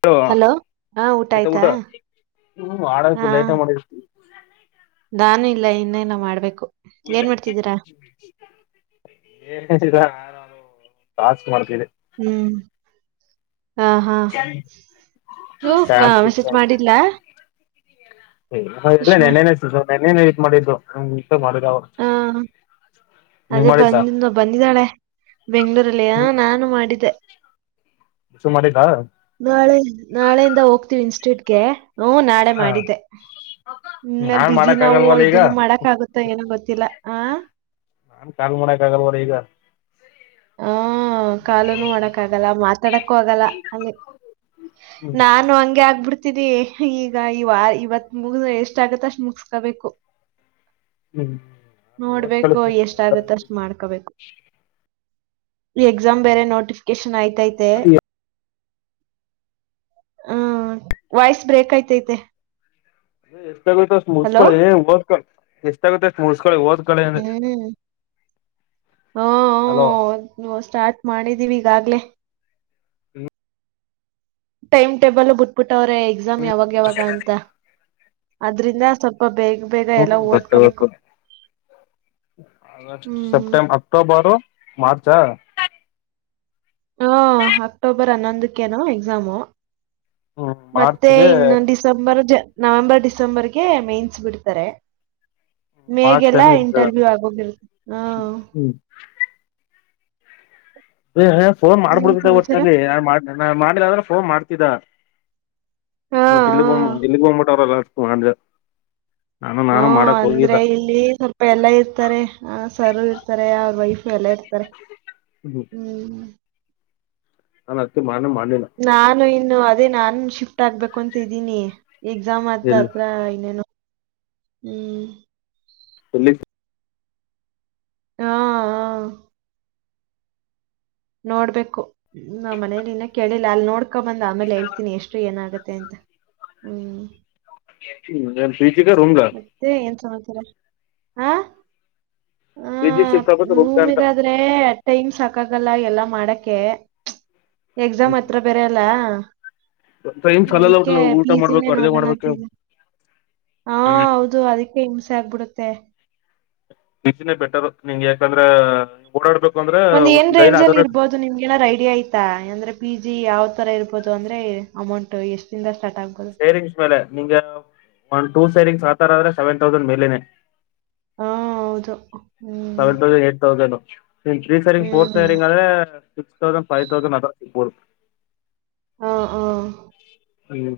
Hello ಆಯ್ತಾ ಊಟ ಹ ಹಾ ಆಡು ಲೈಟ ಮಾಡ. ನಾನು ಇಲ್ಲ ಇನ್ನೇ ನ ಮಾಡ್ಬೇಕು ಏನ್ ಮಾಡ್ತಿದ್ದೀರಾ. ಏನ್ [unintelligible] [unintelligible] ಹ್ಮ್. ಹಾ ಹಾ ನೀವ್ ಮೆಸೇಜ್ ಮಾಡಿಲ್ಲಾ ಇಲ್ಲ ನಿನ್ನೆ ನಿನ್ನೇನೆ ಎಡಿಟ್ ಮಾಡಿದ್ದು. ಹೌ [inaudible] ಹಾ ಅದೇ ಬಂದ ಬಂದಿದ್ದಾಳೆ ಬೆಂಗ್ಳೂರಲ್ಲಿ ಆ ನಾನು ಮಾಡಿದ್ದೆ. ಸುಮ್ ಮಾಡಿದ್ದ. ನಾಳೆ ನಾಳೆಯಿಂದ ಹೋಗ್ತೀವಿ ಇನ್ಸ್ಟಿಟ್ಯೂಟ್ಗೆ ಹ ನಾಳೆ ಮಾಡಿದ್ದೆ. ನಾನ್ ಬಿಜಿ ಮಾಡಕ್ ನಾವು ಆಗಲ್ವಲ್ಲ ಈಗ ಇದನ್ನು ಮಾಡಕ್ ಆಗುತ್ತೆ ಏನ ಗೊತ್ತಿಲ್ಲ. ನಾನ್ ಕಾಲ್ ಮನಕ್ ಆಗಲ್ ನೋಡ್ ಈಗ. ಹ ಕಾಲುನು ಮಾಡಕ್ ಆಗಲ್ಲ, ಮಾತಾಡಕ್ಕೂ ಆಗಲ್ಲ, ಅಲ್ಲಿ. ಹ್ಮ್ ನಾನು ಹಂಗೆ ಆಗ್ಬಿಡ್ತ ತ ಈಗ ಈವ ಇವತ್ ಮುಗ ಎಷ್ಟ ಆಗತ್ತ ಅಷ್ಟ್ ಮುಗಸ್ಕೊಬೇಕು. ಓದ್ ಕಳ ನೋಡ್ಬೇಕು ಎಷ್ಟಗತ್ತ ಅಷ್ಟು ಮಾಡ್ಕೊಬೇಕು. ಈ ಎಕ್ಸಾಮ್ ಬೇರೆ ನೋಟಿಫಿಕೇಶನ್ ಆತೈತೆ. ಹ್ಮ್ ವಾಯ್ಸ್ ಬ್ರೇಕ್ ಐತೆತೆ. ಎಷ್ಟಾಆಗುತ್ತ ಅಷ್ಟ ಮುಗಿಸಕೊಳ್ಳಿ ಓದಕ್ಕೋ. ಎಷ್ಟಾಗುತ್ತಷ್ಟ ಮುಸ್ಕ ಹ್ಮ್. ಹಲೋ ಹ್ಮ್ ಹ್ಮ್ ಸ್ಟಾರ್ಟ್ ಮಾಡಿದ್ದೀವಿ ಈಗಾಗ್ಲೇ. ಟೈಮ್ ಟೇಬಲ್ ಬಿಟ್ಬಿಟ್ಟವ್ರೆ ಎಕ್ಸಾಮ್ ಯಾವಾಗ ಯಾವಾಗ ಅಂತ. ಅದ್ರಿಂದ, ಸ್ವಲ್ಪ ಬೇಗ ಬೇಗ ಹ್ಮ್ ಎಲ್ಲ ಓದ್ಕೋಬೇಕು [unintelligible] ಆಗುಸ್ಟ್ ಹ್ಮ್ ಸೆಪ್ಟೆಂಬ ಅಕ್ಟೋಬರ್ ಮಾರ್ಚ್. ಹಾ ಅಕ್ಟೋಬರ್ ಹನ್ನೊಂದಕ್ಕೆನು ಎಕ್ಸಾಮು. ಹ್ಮ ಮತ್ತೆ ಮಾರ್ಚ್ಗೆ ಇನ್ನು ಡಿಸೆಂಬರ್, ಜ ನವೆಂಬರ್, ಡಿಸೆಂಬರ್ಗೆ, ಮೇನ್ಸ್ ಬಿಡ್ತಾರೆ. ಮಾರ್ಚ್ ಟೈಮ್ ಮೇಗೆಲ್ಲಾ ಇದ ಇಂಟರ್ವ್ಯೂ ಆಗೋಗಿರ್ ಹ. ಹ್ಮ್ ಹೇ ಹೇ ಫೋನ್ ಏನ್ ಮಾಡ್ಬಿಡ್ತಿದ ಸಮಾಚಾರ ಒಟ್ಟನಲ್ಲಿ ನಾ ನಾ ಮಾಡಿಲ್ಲ ಅಂದ್ರು ಪೋನ್ ಮಾಡ್ ಬಿಡ್ತಿದ್ದ. ಹಾ ಬಟ್ ಇಲ್ಲಿ ಬ ಇಲ್ಲಿಗೆ ಬೋಗ್ಬಿಟ್ಟ [unintelligible] ಹ್ಮ ಅಂದ್ರೆ ಇಲ್ಲಿ ಸ್ವಲ್ಪ ಎಲ್ಲಾ ಇರ್ತಾರೆ. ಸಾರ ಇರ್ತಾರೆ ಅವ್ರ ವೈಫ್ ಎಲ್ಲ ಇರ್ತಾರೆ ಹ್ಮ್. [unintelligible] ನಾನು ಇನ್ನು ಅದೇ ನಾನು ಶಿಫ್ಟ್ ಆಗ್ಬೇಕು ಅಂತ್ದೀನಿ. ಎಕ್ಸಾಮ್ ಆದತ ಎಲ್ಲಿ ಹತ್ರ ಇನೇನು ಹ್ಮ್. ಎಲ್ಲಿ. ಹಾ ಹ. ನೋಡ್ಬೇಕು ನಾ ಮನೇಲಿ ಇನ್ನ ಕೇಳಿಲ್ಲ. ಅಲ್ಲಿ ನೋಡ್ ಅಕ್ಕ ಬಂದ ಆಮೇಲೆ ಹೇಳ್ತೀನಿ ಎಷ್ಟು ಏನಾಗತ್ತೆ ಅಂತ ಹ್ಮ್. [inaudible] ರೂಮ್ಗ ಮತ್ತೆ ಏನ್ ಸಮಾಚಾರ. ಹಾ, ಹ ಪಿ ಜಿ ಶಿಫ್ಟ್ ಆಗ್ಬಿಟ್ಟು ರೂಮ್ಗ ರೂಮ ಅಂತ ಇದಾದ್ರೆ ಟೈಮ್ ಸಾಕ ಹಕ್ಕಾಗಲ್ಲ ಎಲ್ಲಾ ಮಾಡಕೆ ಎಕ್ಸಾಮ್ ಹ್ಮ್ ಹತ್ರ ಬೇರೆ ಅಲ್ಲ. ಟೈಮ್ ಅದಕ್ಕೆ ಸಾಲಲ್ಲ ಊಟ ಪಿಜಿನೇ ಮಾಡ್ಬೇಕು ಅಡ್ಗೆ ಮಾಡ್ಬೇಕು ನೋಡೋಣತಿದೆ. ಹಾ ಹ್ಮ್ ಹೌದು ಅದಕ್ಕೆ ಹಿಂಸೆ ಆಗ್ಬಿಡುತ್ತೆ. ಪಿಜಿ ನೇ ಬೆಟರ್ ನಿಂಗೆ ಯಾಕಂದ್ರೆ ಓಡಾಡ್ಬೇಕು. ಅಂದ್ರೆ ಒಂದ್ ಏನ್ ಡೈಲಿ ರೇಂಜ್ ಅಲ್ಲಿ ಅದರ ಇರ್ಬೋದು ನಿಮ್ಗೆ ನಾದ್ ಐಡಿಯಾ ಐತಾ. ಅಂದ್ರೆ ಪಿ ಜಿ ಯಾವ ತರ ಇರಬೋದು ಅಂದ್ರೆ ಅಮೌಂಟ್ ಎಷ್ಟಿಂದಷ್ಟು, ಸೇರಿಂಗ್ಸ್ ಮೇಲೆ ನಿಂಗೆ ಒನ್ ಟು ಸೇರಿಂಗ್ಸ್ ಆತರ ಆದ್ರೆ ಸೆವೆನ್ ತೌಸಂಡ್ ಮೇಲೇನೆ. ಹಾ ಹೌದು. ಹ್ಮ್ ಸೆವೆನ್ ತೌಸಂಡ್ ಏಟ್ ತೌಸಂಡ್ ನಿ ತ್ರೀ ಸೇರಿಂಗ್ ಫೋರ್ ಹ್ಮ್ ಸೇರಿಂಗ್ ಆದ್ರೆ, ಸಿಕ್ಸ್ ತೌಸಂಡ್ ಫೈವ್ ತೌಸಂಡ್ [unintelligible] ಹಾ, ಹಾ ಹ್ಮ್.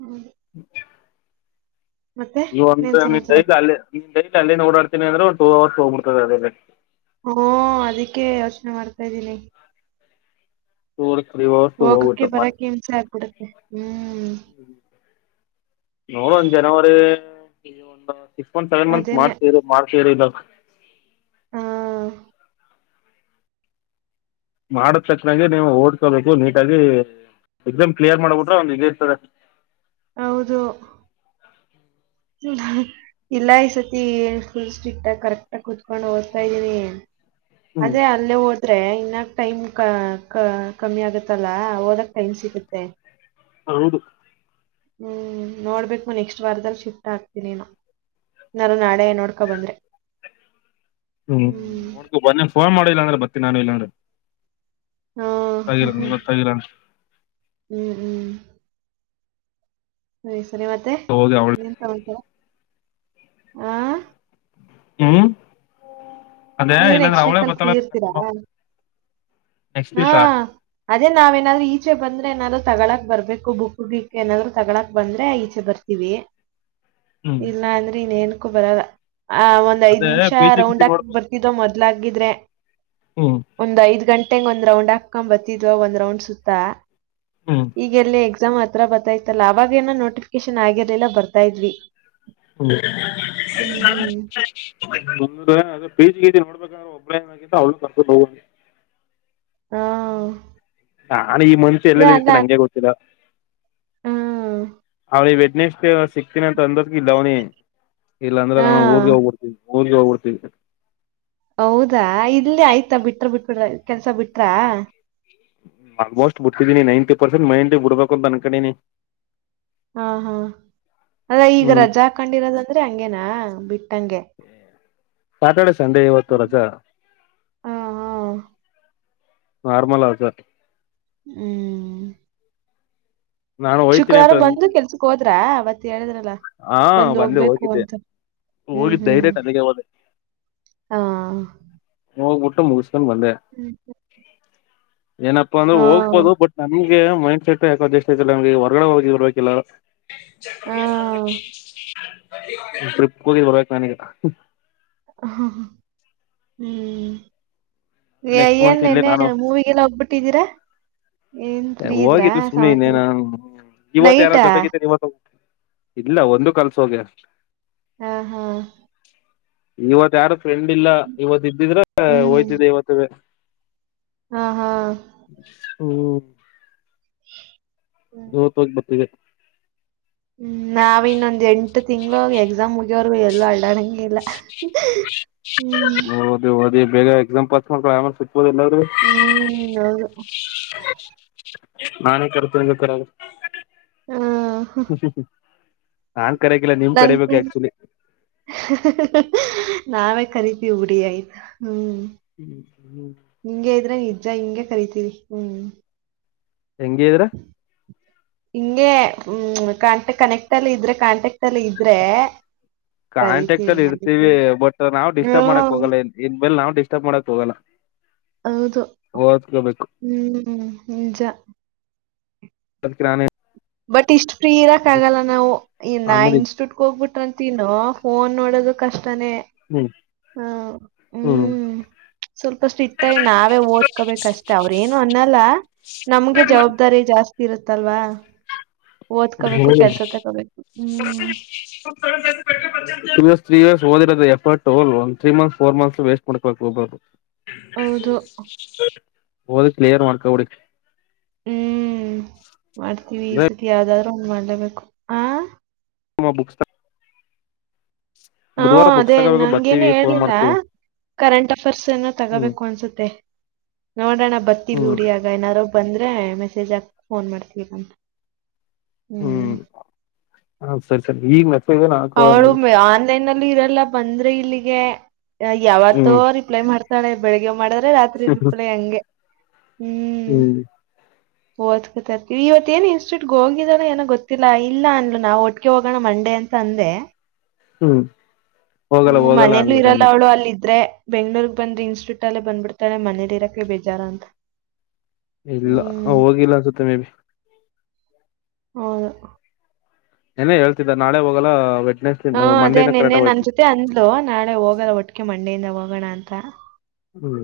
ಹ್ಮ್. [inaudible] ಮತ್ತೆ ನೀ ಒಂದ ಇನ್ನೇನ್ ನೀನ್ ಸಮಾಚಾರ? ಡೈಲಿ ಅಲ್ಲಿ ನೀನ್ ಡೈಲಿ ಅಲ್ಲಿ ಓಡಾಡ್ತೀನಿ ಅಂದ್ರೆಂದು ಟೂ ಅವರ್ಸ್ ಹೋಗ್ಬಿಡ್ತದೆ ಅದೇನೆ. ಹ್ಮ ಅದಕ್ಕೆ ಯೋಚನೆ ಮಾಡ್ತಾ ಇದ್ದೀನಿ. [inaudible] ಹೋಗಕ್ಕೆೆ ಹೋಗ್ಬಿಡ್ತು ಬರಕ್ಕೆ ಹಿಂಸೆ ಆಗ್ಬಿಡತ್ತೆ. ಹ್ಮ್, ಹ್ಮ್ ನೋಡೋಣ ಜನವರಿ [unintelligible] ಸಿಕ್ಸ್ ಮಂತ್ ಸೆವೆನ್ ಮಂತ್ಸ್ ಅದೇನೆ ಮಾರ್ಚ್ಸ್ ಇ ಮಾರ್ಚ್ [unintelligible] ಹಾ ಮಾಡದ ತಕ್ಷಾಗ ನೀವು ಓಡ್ಕೋಬೇಕು ನೀಟಾಗಿ ಎಕ್ಸಾಮ್ ಕ್ಲಿಯರ್ ಮಾಡ್ಬಿಟ್ರೆ ಒಗ ಇರ್ತಾರೆ ಹೌದು ಇಲ್ಲ ಈ ಸತಿ ಏಕುಲ್ ಸ್ಟ್ರಿಕ್ಟ್ ಆಗ ಕರೆಕ್ಟ್ ಆಾಗಿ ಕುೂತ್ಕೊಂಡು ಓದ್ತಾ ಇದ್ದೀನಿ ಹ್ಞೂ ಅದೇ ಅಲ್ಲೇ ಹೋದ್ರೆ ಇನ್ನ ಟೈಮ್ ಕಮ್ಮಿ ಆಗುತ್ತಲ್ಲ ಹಓದಕ್ ಟೈಮ್ ಸಿಗುತ್ತೆ ಹೌದು ಹ್ಮ್ ನೋಡ್ಬೇಕು ನೆಕ್ಸ್ಟ್ ವಾರದಲ್ಲಿ ಸಿ ಆಗ್ತನಿನು ನಾರು ನಾಳೆ ನೋಡ್ಕೊ ಬಂದ್ರೆ ಹ್ಮ್ ನಡ್ ಬನ್ ಫೋನ್ ಮಾಡಿಲ್ಲಾಂದ್ರ ಬತ್ತಿ ನಾನು ಇಲ್ಲಾಂದ್ರೆ ಆ, ತಾಯರಾನ್ ಎಲ್ಲ ತಾಯಿರಾನ್ ಹ್ಮ್ ಹ್ಮ್ ಸರಿ ಸರಿ ಮತ್ತೆ ಹೋಗಿ ಅವಳ ಏನ್ ಸಮ ಹಾ ಹ್ಮ್ ಅದೇ ನೀವು ಇಲ್ಲ ನ ನೆಕ್ಸ್ಟ್ ಅವಳೇ ವೀಕ್ ಅಲ್ಲಿ ಬತ ಫ್ರೀ ಇರ್ತೀರಾ ಕ ಹಾ ಅದೇ ನಾವೇನಾದ್ೂ ಈ ಈಚೆ ಬಂದ್ರೆ ಏನಾದ್ರು ತಗಳಳಾಕ್ ಬರ್ಬೇಕು ಬುಕ್ ಬಕ್ ಏನಾದ್ರು ತಗಗಳಾಕ್ ಬಂದ್ರೆ ಈಚೆ ಬರ್ತೀವಿ ಹ್ಮ್ ಇಲ್ಲ ಅಂದ್ರೆ ಇನ್ೇನ್ಕೂ ಬರಲ್ಲ ಆ ಒಂದ್ ಐದ್ ಅದೇ ನಿಮಿಷ ಪಿಜಿ ಗಿಜಿ ರೌಂಡ್ ಆಕ್ ನೋಡ್ಬೇಕು ಬರ್ತಿದ್ದೋ ಮದ ದಲಿದ್ರೆ ಹ್ಮ್ ಒಂದ್ ಐದ್ ಗಂಟೆ ಂಗ್ ಒಂದ್ ರೌಂಡ್ ಹಾಕೊ್ ಬತಿದ್ವ ಒಂದ್ ರೌಂಡ್ ಸುತ್ತ ಹ್ಮ್ ಈಗೆಲ್ಲ ಎಕ್ಸಾಮ್ ಹತ್ರ ಬರ್ತಾ ಇತ್ತತಲ್ಲ ಅವವಾಗ ಏನೋ ನೋಟಿಫಿಕೇಶನ್ ಆಗಿರ್ಲಿಲ್ಲ ಬರ್ತಾ ಇದ್ವಿ ಹ್ಮ್ ಹ್ಮೂರ ಬೀಜಿ ಗೀಜಿ ನೋಡ್ಬೇಕಾದ್ರೆ ಒಬ್ಲೈನ್ ಆಗಿಂತ ಅವ್ಳು ಕರ್ಕೊಂಡು ಹೋಗಿ ಹಾ ನಾನ ಈ ಮನ್ಷು ಅದ ಎಲ್ಲೆಲ್ಲಿ ಅಲ್ಲ ಇರ್ತೀಿನಿ ಹಂಗೆ ಗೊತ್ತಿಲ್ಲ ಹ್ಮ್ ಅವಿ ವೆಟ್ನೆಸ್ ಸಿಕ್ತೀನಿ ಅಂತ ಅಂದ್ರ ಇಲ್ಲ ಅವನಿ ಇಲ್ಲಾಂದ್ರೆ ಹಾ ನಾ ಊರ್ಗೆ ಹೋಗ್ಬಿಡ್ತಿ ಮೂಊರ್ ಜ ಹೋಗ್ಬಡ್ತ ಹೌದಾ ಇಲ್ಲಿ ಆಯ್ತಾ ಬಿಟ್ರ ಬಿಟ್ಬಿಟ್ರ ಕೆಲ್ಸ ಬಿಟ್ರ ಆಲ್ಮೋಸ್ಟ್ ಬಿಡ್ತಿದೀನಿ ನೈಂಟಿ ಪರ್ಸೆಂಟ್ ಮೈಂಟಿ ಬಿಡ್ಬೇಕು ಅಂತ ಅಂದನ್ ಕಡನಿ ಹಾ ಹಾ ಅದ ಈಗ ಹ್ಮ್ ರಜಾ ಹಾಕೊಂಡಿರೋದಂದ್ರೆ ಹಂಗೇನಾ ಬಿಟ್ಟ ಸ್ಯಾಟರ್ಡೆ ಸಂಡೇ ಇವತ್ತು ರಜಾ ಹಾ ಹಾ ನಾರ್ಮಲ್ ಆದು ಹ್ಮ್ ನಾನು ಹೋಯ್ತೀನಿ ಶುಕ್ರವಾರ ಅಂತ ಅಂದ್ ಬಂದು ಕೆಲ್ಸಕ್ ಹೋದ್ರ ಅವತ್ತ ಹೇಳಿದ್ರಲ್ಲ ಹಾ ಬಂದೆ ಬಂದುಗ ಹೋಗಿದ್ದೆ ಕನ್ಸ ಹ್ಮ್ ಹೋಗಿದ್ದ ಹ್ಮ್ ಡೈರೆಕ್ಟ್ ಅಲ್ಲಿಗೆ ಹೋದೆ ಹಾ ಹ್ ಊಟ್ಟು ಮುಗಿಸಕೊಂಡು ಬಂದೆ ಹ್ಮ್ ಏನಪ್ಪಾ ಅಂದ್ರೆ ಹಾ ಹೋಗ್ಬೋದು ಬಟ್ ನಮ್ಗೆ ಮೈಂಡ್ ಸೆಟ್ ಯಾಕೆ ಅಡ್ಜಸ್ಟ್ ಐತಿಲ್ಲ ನಮ್ಗೆ ಹೊರ್ಗಡೆ ಹೋಗಿ ಇರ್ಬೇಕಲ್ಲ ಚ ಹಾ ಿಪ್ ಕೂುದ ಬರ್ಬೇಕ ನನಗೆ ಹ ಹಾ ಹ ಹ್ಮ್ ನೆಕ್ಸ್ಟ್ ಮಂತ್ ಇಲ್ಲೇ ಏನ್ನೆೆ ನಾನು ಮೂವಿಗೆಲ್ಲ ಹೋಗ್ಬಿಟ್ಟಿದ್ದೀರಾ ಹೋಗಿದಲು ಸುಮ್ಮಿ ಇನ್ನ ನ ಇವತ್ತು ಯಾರ ನೈಟಾ ಜೊತೆಗಿದ್ದೇನೆ ಇವತ್ತು ಇಲ್ಲ ಒಂದು ಕಲ್ಸ ಹೋಗ್ಯ ಹಾ ಹಾ ಇವತ್ ಯಾರು ಫ್ರೆಂಡ್ ಇಲ್ಲ ಇವತ್ ಇದ್ದಿದ್ರೆ ಹ್ಮ್ ಹೋಯ್ತಿದ್ದ ಇವತ್ತುೇ ಹಾ ಹಾ ಹ್ಮ ಹ್ಮ್ ಹೋ ತ ಬರ್ತ ಹ್ಮ್ ನಾವ ಇನ್ನೊಂದ್ ಎಂಟು ತಿಂಗ್ಳ ಎಕ್ಸಾಮ್ ಮುಗಿಯವರ್ಗೂ ಎಲ್ಲೂ ಅಡಣಂಗ ಇಲ್ಲ ಹ್ಮ್ ಓದಿ ಓದಿ ಬೇಗ ಎಕ್ಸಾಮ್ ಸಿಗ್ಬೋದು ಎಲ್ಲಾದ್ರೂ ಹ್ಮ್ ಅೌದು ನಾಾನೇ ಕರ್ತ ಕರ ಹಾ ನಾಂಗ ಕರೆಯಕ್ಕಿಲ್ಲ ನಿಮ್ ನನ್ ಕರಿಬೇಕು ಆಕ್ಚುಲಿ ನಾವೇ ಕರಿೀತೀವಿ ಉುಡಿ ಆಯ್ತು ಹ್ಮ್ ಹಿಂಗಗೆ ಇದ್ರೆ ನಿಜ ಹಿಂಗೆ ಕರಿತೀವಿ ಹ್ಮ್ ಹೆಂಗ ಇದ್ರ ಹಿಂಗೆ ಹ್ಮ ಕಾಂ ಕನೆಕ್ಟ್ ಅಲ್ಲಿ ಇದ್ರೆ ಕಾಂಟೆಕ್ಟ್ ಅಲ್ಲಿ ಇದ್ರೆ ಕಾಂಟಾಕ್ಟ್ ಕರಿತೀವಿ ಅಲ್ಲಿ ಅದಕ್ಕೆ ಇರ್ತೀವಿ ಬಟ್ ನಾವ್ ಡಿಸ್ಟರ್ಬ್ ಮಾಡಕ್ ಹ್ಮ್ ಹೋಗಲ್ಲನ್ ಇನ್್ಮೇಲೆ ನಾವ್ ಡಿಸ್ಟರ್ಬ್ ಮಾಡಕ್ ಹೋಗಲ್ಲ ಹೌದು ಓದ್ಕೋಬೇಕು ಹ್ಮ್ ನಿಜ ಬಂದಕೆ ಬಟ್ ಇಷ್ಟು ಫ್ರೀ ಇರಕ್ ಆಗಲ್ಲ ನಾವು ಇ ನಾ ಆಮೇಲೆ ಇನ್ಸ್ಟಿಟ್ಯೂಟ್ ಹೋಗ್ಬಿಟ್ರಂತನ ಫೋನ್ ನೋಡೋದು ಕಷ್ಟ ತಾನೆ ಹ್ಮ್ ಹ್ಮ ಹ್ಮ್ ಸ್ವಲ್ಪಷ್ಟು ಇತ್ತ ನಾವೇ ಓದ್ಕೊಬೇಕಷ್ಟ ಅವ್ರ ಏನು ಅನ್ನಲ್ಲ ನಮ್ಗೆ ಜವಾಬ್ದಾರಿ ಜಾಸ್ತಿ ಇರುತ್ತಲ್ವಾ ಹ್ಮ ಓದ್ಕೋಬೇಕು ಟೂ ಕೆಲ್ಸ ತಗೋಬೇಕು ಹ್ಮ್ ಇಯರ್ ತ್ರೀ ಇಯರ್ ಓದಿೋದು ಎಫರ್ಟ್ಲ್ ಒ ತ್ರೀರಿ ಮತ್ಸ್ ಫೋರ್ ಮತ್ಸ್ ವಸ್ಟ್್ಬೇಕಕ್ ಒಬ್ಬರು ಹೌದು ಹದ ಕ್ಲಿಯರ್ ಮಾಡಕಾ ಕುಡಿ ಹ್ಮ್ ಮಾಡ್ತೀವಿ ಈ ಅಂದ್ರೆ ಸತಿ ಯಾವ್ದಾದ್ ಒ್ ಮಾಡ್ಲೇಬೇಕು ಹ ಬುಕ್ಸ್ ಹಾ ಬುಧವಾರ ಬುಕ್ಸ್ ಅದೇ ತಗೋಬೇಕು ನಂಗೇನು ಬರ್ತೀವಿ ಫೋನ್ ಹೇಳ್ಲಿಲ್ಲ ಮಾಡ್ತೀವಿ ಕರೆಂಟ್ ಅಫೇರ್ಸ್ ಏನೋ ಹ್ಮ್ ತಗೋಬೇಕು ಅನ್ಸುತ್ತೆ ನೋಡೋಣ ಬರ್ತೀವಿ ಹ್ಮ್ ಉುಡಿಯಾಗ ಏನಾರೊಬ್ ಬಂದ್ರೆ ಮೆಸೇಜ್ ಆಾಕ್ ಫೋನ್ ಮಾಡ್ತೀವಿಂತ ಹ್ಮ್ ಹ ಸರಿ ಸರಿ ಈಗ ಮ ಅವಳು ಆನ್ಲೈನ್ ಅಲ್ಲಿ ಇರಲ್ಲ ಬಂದ್ರಿ ಇಲ್ಲಿಗೆ ಯಾವತ್ತೋ ಹ್ಮ್ ರಿಪ್ಲೈ ಮಾಡ್ತಾಳೆ ಬೆಳಿಗ್ಗೆ್ ಮಾಡಿದ್ರೆ ರಾತ್ರಿ ರಿಪ್ಲೈ ಹಂಗೆ ಹ್ಮ್ ಓದ್ಕೊತಾರ್ತೀವಿ ಇವತ್ತೇನ್ ಇನ್ಸ್ಟೂಟ್ಗೆ ಹೋಗಿದಾರ ಏನ ಗೊತ್ತಿಲ್ಲ ಇಲ್ಲ ಅನ್ಲು ನಾವು ಒಟ್ಟಗೆ ಹೋಗೋಣ ಮಂಡೆ ಅಂತ ತಂದೆ ಹ್ಮ್ ಹೋಗಲ್ಲ ಹ್ಮ ಹೋಗಲ್ಲ ಮನೆಯಲ್ಲೂ ಅಂದ್ಲು ಇರಲ್ಲ ನೆನ್ನೆ ಅವಳು ಅಲ್ಲಿದ್ರೆ ಬೆಂಗ್ಳೂರ್ಗ್ ಬಂದ್ರೆ ಇನ್ಸ್ಟಿಟ್ಯೂಟ್ ಅಲ್ಲೇ ಬಂದ್ಬಿಡ್ತಳೆ ಮನೇಲಿರಕ್ಕೆ ಬೇಜಾರ ಅಂತ ಇಲ್ಲ ಹೋಗಿಲ್ಲ ಅನ್ಸುತ್ತೆ ಮೇ ಬಿಿ ಹೌದು ಏನೇ ಹೇಳ್ತಿದ್ದ ನಾಳೆ ಹೋಗಲ್ಲ ವೆಡ್ನೆಸ್ ಹಾ ಅದೇ ಮಂಡೇನ ಕರೆಕ್ಟ್ ನಿೆನ್ನೆ ನನ್ ಹೋಯ್ತು ಜೊತೆ ಅಂದ್ಲು ನಾಳೆ ಹೋಗಲ್ಲ ಒಟ್ಟಿಗೆ ಮಂಡೆಯಿಂದ ಹೋಗೋಣ ಅಂತ ಹ್ಮ್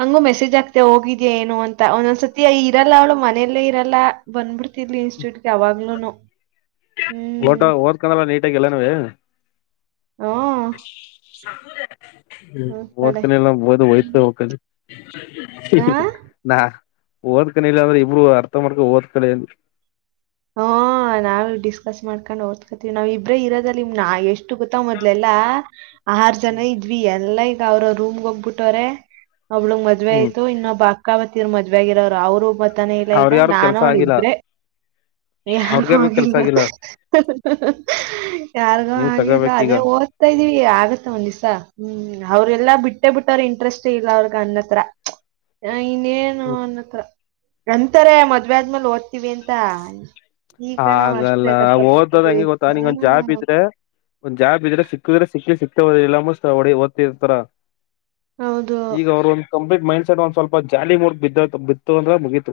ಹಂಗು ಮೆಸೇಜ್ ಆಗ್ತತೆ ಹೋಗಿದ್ಯಾ ಏನು ಅಂತ ಒಂದೊಂದ್ಸತಿ ಇರಲ್ಲಾ ಅವ್ಳ ಮೆಯಲ್ಲೇ ಇರಲ್ಲ ಬಂದ್ಬಿಡ್ತ ತಿರ್ಲಿ ಇನ್ಸ್ಟ್ಯೂಟ್ಗೆ ಅವಾಗ್ಲನು ಓಟ ಓದಕೊಂಡಲ್ಲ ನೀಟಾಗಿಲ್ಲ ನವೆ ಹ್ಮ್ ಸದ ಹ್ಮ ಹೋಗ್ತಾಳೆ ಓದ್ಕನ ಎಲ್ಲ ಓದು ಹಯ್ತ ಹ್ಮ್ ಹೋಗ ಆ ನಾ ಓದ್ಕನ ಇಿಲ್ಲ ಆದ್ರೆ ಇಬ್ರು ಅರ್ಥ ಮಾಡ್ಕ ಓದ್ಕಳ ಅಲ್ ಹಾ ನಾವವು ಡಿಸ್ಕಸ್ ಮಾಡ್ಕೊಂಡ್ ಓದ್ಕತಿೀವಿ ನಾವ್ ಇಬ್ರೇ ಇರೋದ ನಿಮ್ಾ ಎಷ್ಟು ಎಷ್ಟು ಗೊತ್ತ ಮೊದ್ಲೆಲ್ಲಾ ಆಹಾರ ಜನ ಇದ್ವಿ ಎಲ್ಲ ಅವ್ರ ರೂಮ್ಗೆ ಹೋಗ್ಬಿಟ್ಟವ್ರೆ ಅವ್ಳಗ್ ಮದ್ವೆ ಹ್ಮ್ ಆಯ್ತು ಇನ್ನೊ ಬಾ ಅಕ್ಕ ಬತ್ತರ್ ಮದ್ವೆೆಗರೋರು ಅವ್ರು ಮತ್ತಾನೆ ಇಲ್ಲ ಅವ್ರ ಈಗ ಯಾರು ನಾ ಕೆಲ್ಸ ಆಗಿಲ್ಲ ನೋಡಿದ್ರೆ ಯಾರು ಅವ್ರಗ್ಯಾರ್ಗು ಕೆಲ್ಸ ಹಿಲ್ಲ ಆಗಿಲ್ಲ ಯಾರ್ಗ ನೀವ್ ಆಗಿಲ್ಲ ತಗೋಬೇಕೀಗ ಅದೇ ಓದ್ತಾ ಇದೀವಿ ಆಗತ್ತ ಒಂದ್ ಹ್ಮ್ ಅವ್ರೆಲ್ಲಾ ಬಿಟ್ಟೆ ಬಿಟ್ಟ ಅವ್ರ ಇಂಟ್ರೆಸ್ಟ್ ಇಲ್ಲ ಅವ್ರಗ್ ಅನ್ನತ್ರ ಆ, ಹ ಇನ್ನೇನು ನನ್ನತ್ರ ಎಂತಾರೆ ಮದ್ವೆೆ ಆದ್ಮೇಲೆ ಓದ್ತಿೀವಿ ಅಂತ ಈಗ ನಾವ್ ಹಾಗಲ್ಲ ಅಷ್ಟೇ ಓದದ ಕಷ್ಟಪಡ್ತಿದೀವಿ ಹಂಗೆ ಗೊತ್ತ ನೀಂಗೊಂದ್ ಜಾಬ್ ಹ್ಮ್ ಇದ್ರೆ ಒಂದ್ ಜಾಬ ಇದ್ರೆ ಸಿಕ್ಕಿದ್ರೆ ಸಿಕ್ಕಲಿ ಸಿಕ್ಕ ಹೊ ಓದ ಇರ್ತಾರ ಹೌದು ಈಗ ಅವರು ಒ ಕಂಪ್ಲೀಟ್ ಮೈಂಡ್ ಡ್ ಒಂದ್ ಸ್ವಲ್ಪ ಜಾಲಿ ಮುಗ ಬಿದ್ದ ಬಿತ್ತುು ಅಂದ್ರೆ ಮುಗೀತು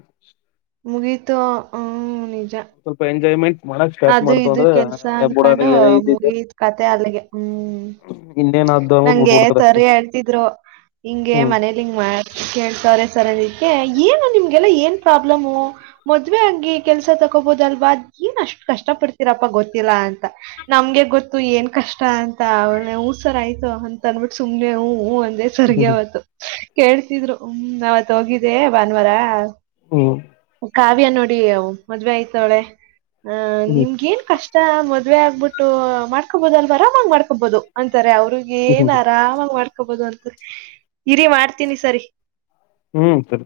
ಮುಗಿತ ಹ್ ನಿ ಸ್ವಲ್ಪ ಎಂಜಾಯ್ಮೆಂಟ್ ಮಾಡಕ್ ಸ್ಟಾರ್ಟ್ ಅದು ಮಾಡ್ತು ಇದು ಕೆಲ್ಸ ಅಂದ್ರೆ ಅನ್ಕೊಂಡು ಬುಡದಾಗ ಏನ ಇದಿದ್ದೆ ಮುಗಿದ್ ಕತೆೆ ಅಲ್ಲಿಗೆ ಹ್ಮ್ ಇನ್ನೇನ್ ಆದ್ದು ಅನ್ಬಿಟ್ಟು ನಂಗೆ ಬಿಟ್ಬಿಡ್ತಾರ ಅಷ್ಟೇ ತರಿ ಹೇಳ್ತಿದ್ರು ಹಿಂಗೆ ಹ್ಮ್ ಮನೇಲಿ ಹಿಂಗ್ ಮಾಡ ಕೇಳ್ತವ್ರ ಸರಿದಕ್ಕೆ ಏನು ನಿಮ್ಗೆಲ್ಲ ಏನ್ ಪ್ರಾಬ್ಲಮು ಮದ್ವೆ ಆಗಿ ಕೆಲ್ಸ ತಕೋಬೋದಲ್ವಾ ನಷ್ಟ ಕಷ್ಟ ಪಡ್ತೀರಪ್ಪ ಗೊತ್ತಿಲ್ಲ ಅಂತ ನಮ್ಗೆ ಗೊತ್ತು ಏನ್ ಕಷ್ಟ ಅಂತ ಅವ ಹಸರ ಆಯ್ತು ಅಂತ ಅಂದ್ಬಿಟ್ಟು ಸುಮನೆ ಹ ಅದೇ ಹ್ಮ್ ಸ್ವರ್ಗವತ್ತು ಕೇಳ್ತಿದ್ರು ಹ್ಮ ಅವಾವತ್ ಹೋಗಿದ್ದೇ ಭಾನುವಾರ ಹ್ಮ್ ಕಾವ್ಯ ನೋಡಿ ಅವು ಮದ್ವೆ ಆಯ್ತವಳೆ ಅಹ ಹ್ಮ್ ನಿಮ್ಗ ಏನ್ ಕಷ್ಟ ಮದ್ ಮದ್ವೆ ಆಗ್ಬಿಟ್ಟು ಮಾಡ್ಕೊಬಹುದು ಅಲ್ವರಾಮಂಗ್ ಮಾಡ್ಕೊಬಹುದು ಅಂತಾರೆ ಅವ್ರಗ ಹ್ಮ್ ಏನ್ ಹ್ಮ್ ಆರಾಮಂಗ್ ಮಾಡ್ಕ ಹಬೋದು ಅಂತ ಇರಿೀ ಮಾಡ್ತೀನಿ ಸರಿ ಹ್ಮ್ ಸರಿ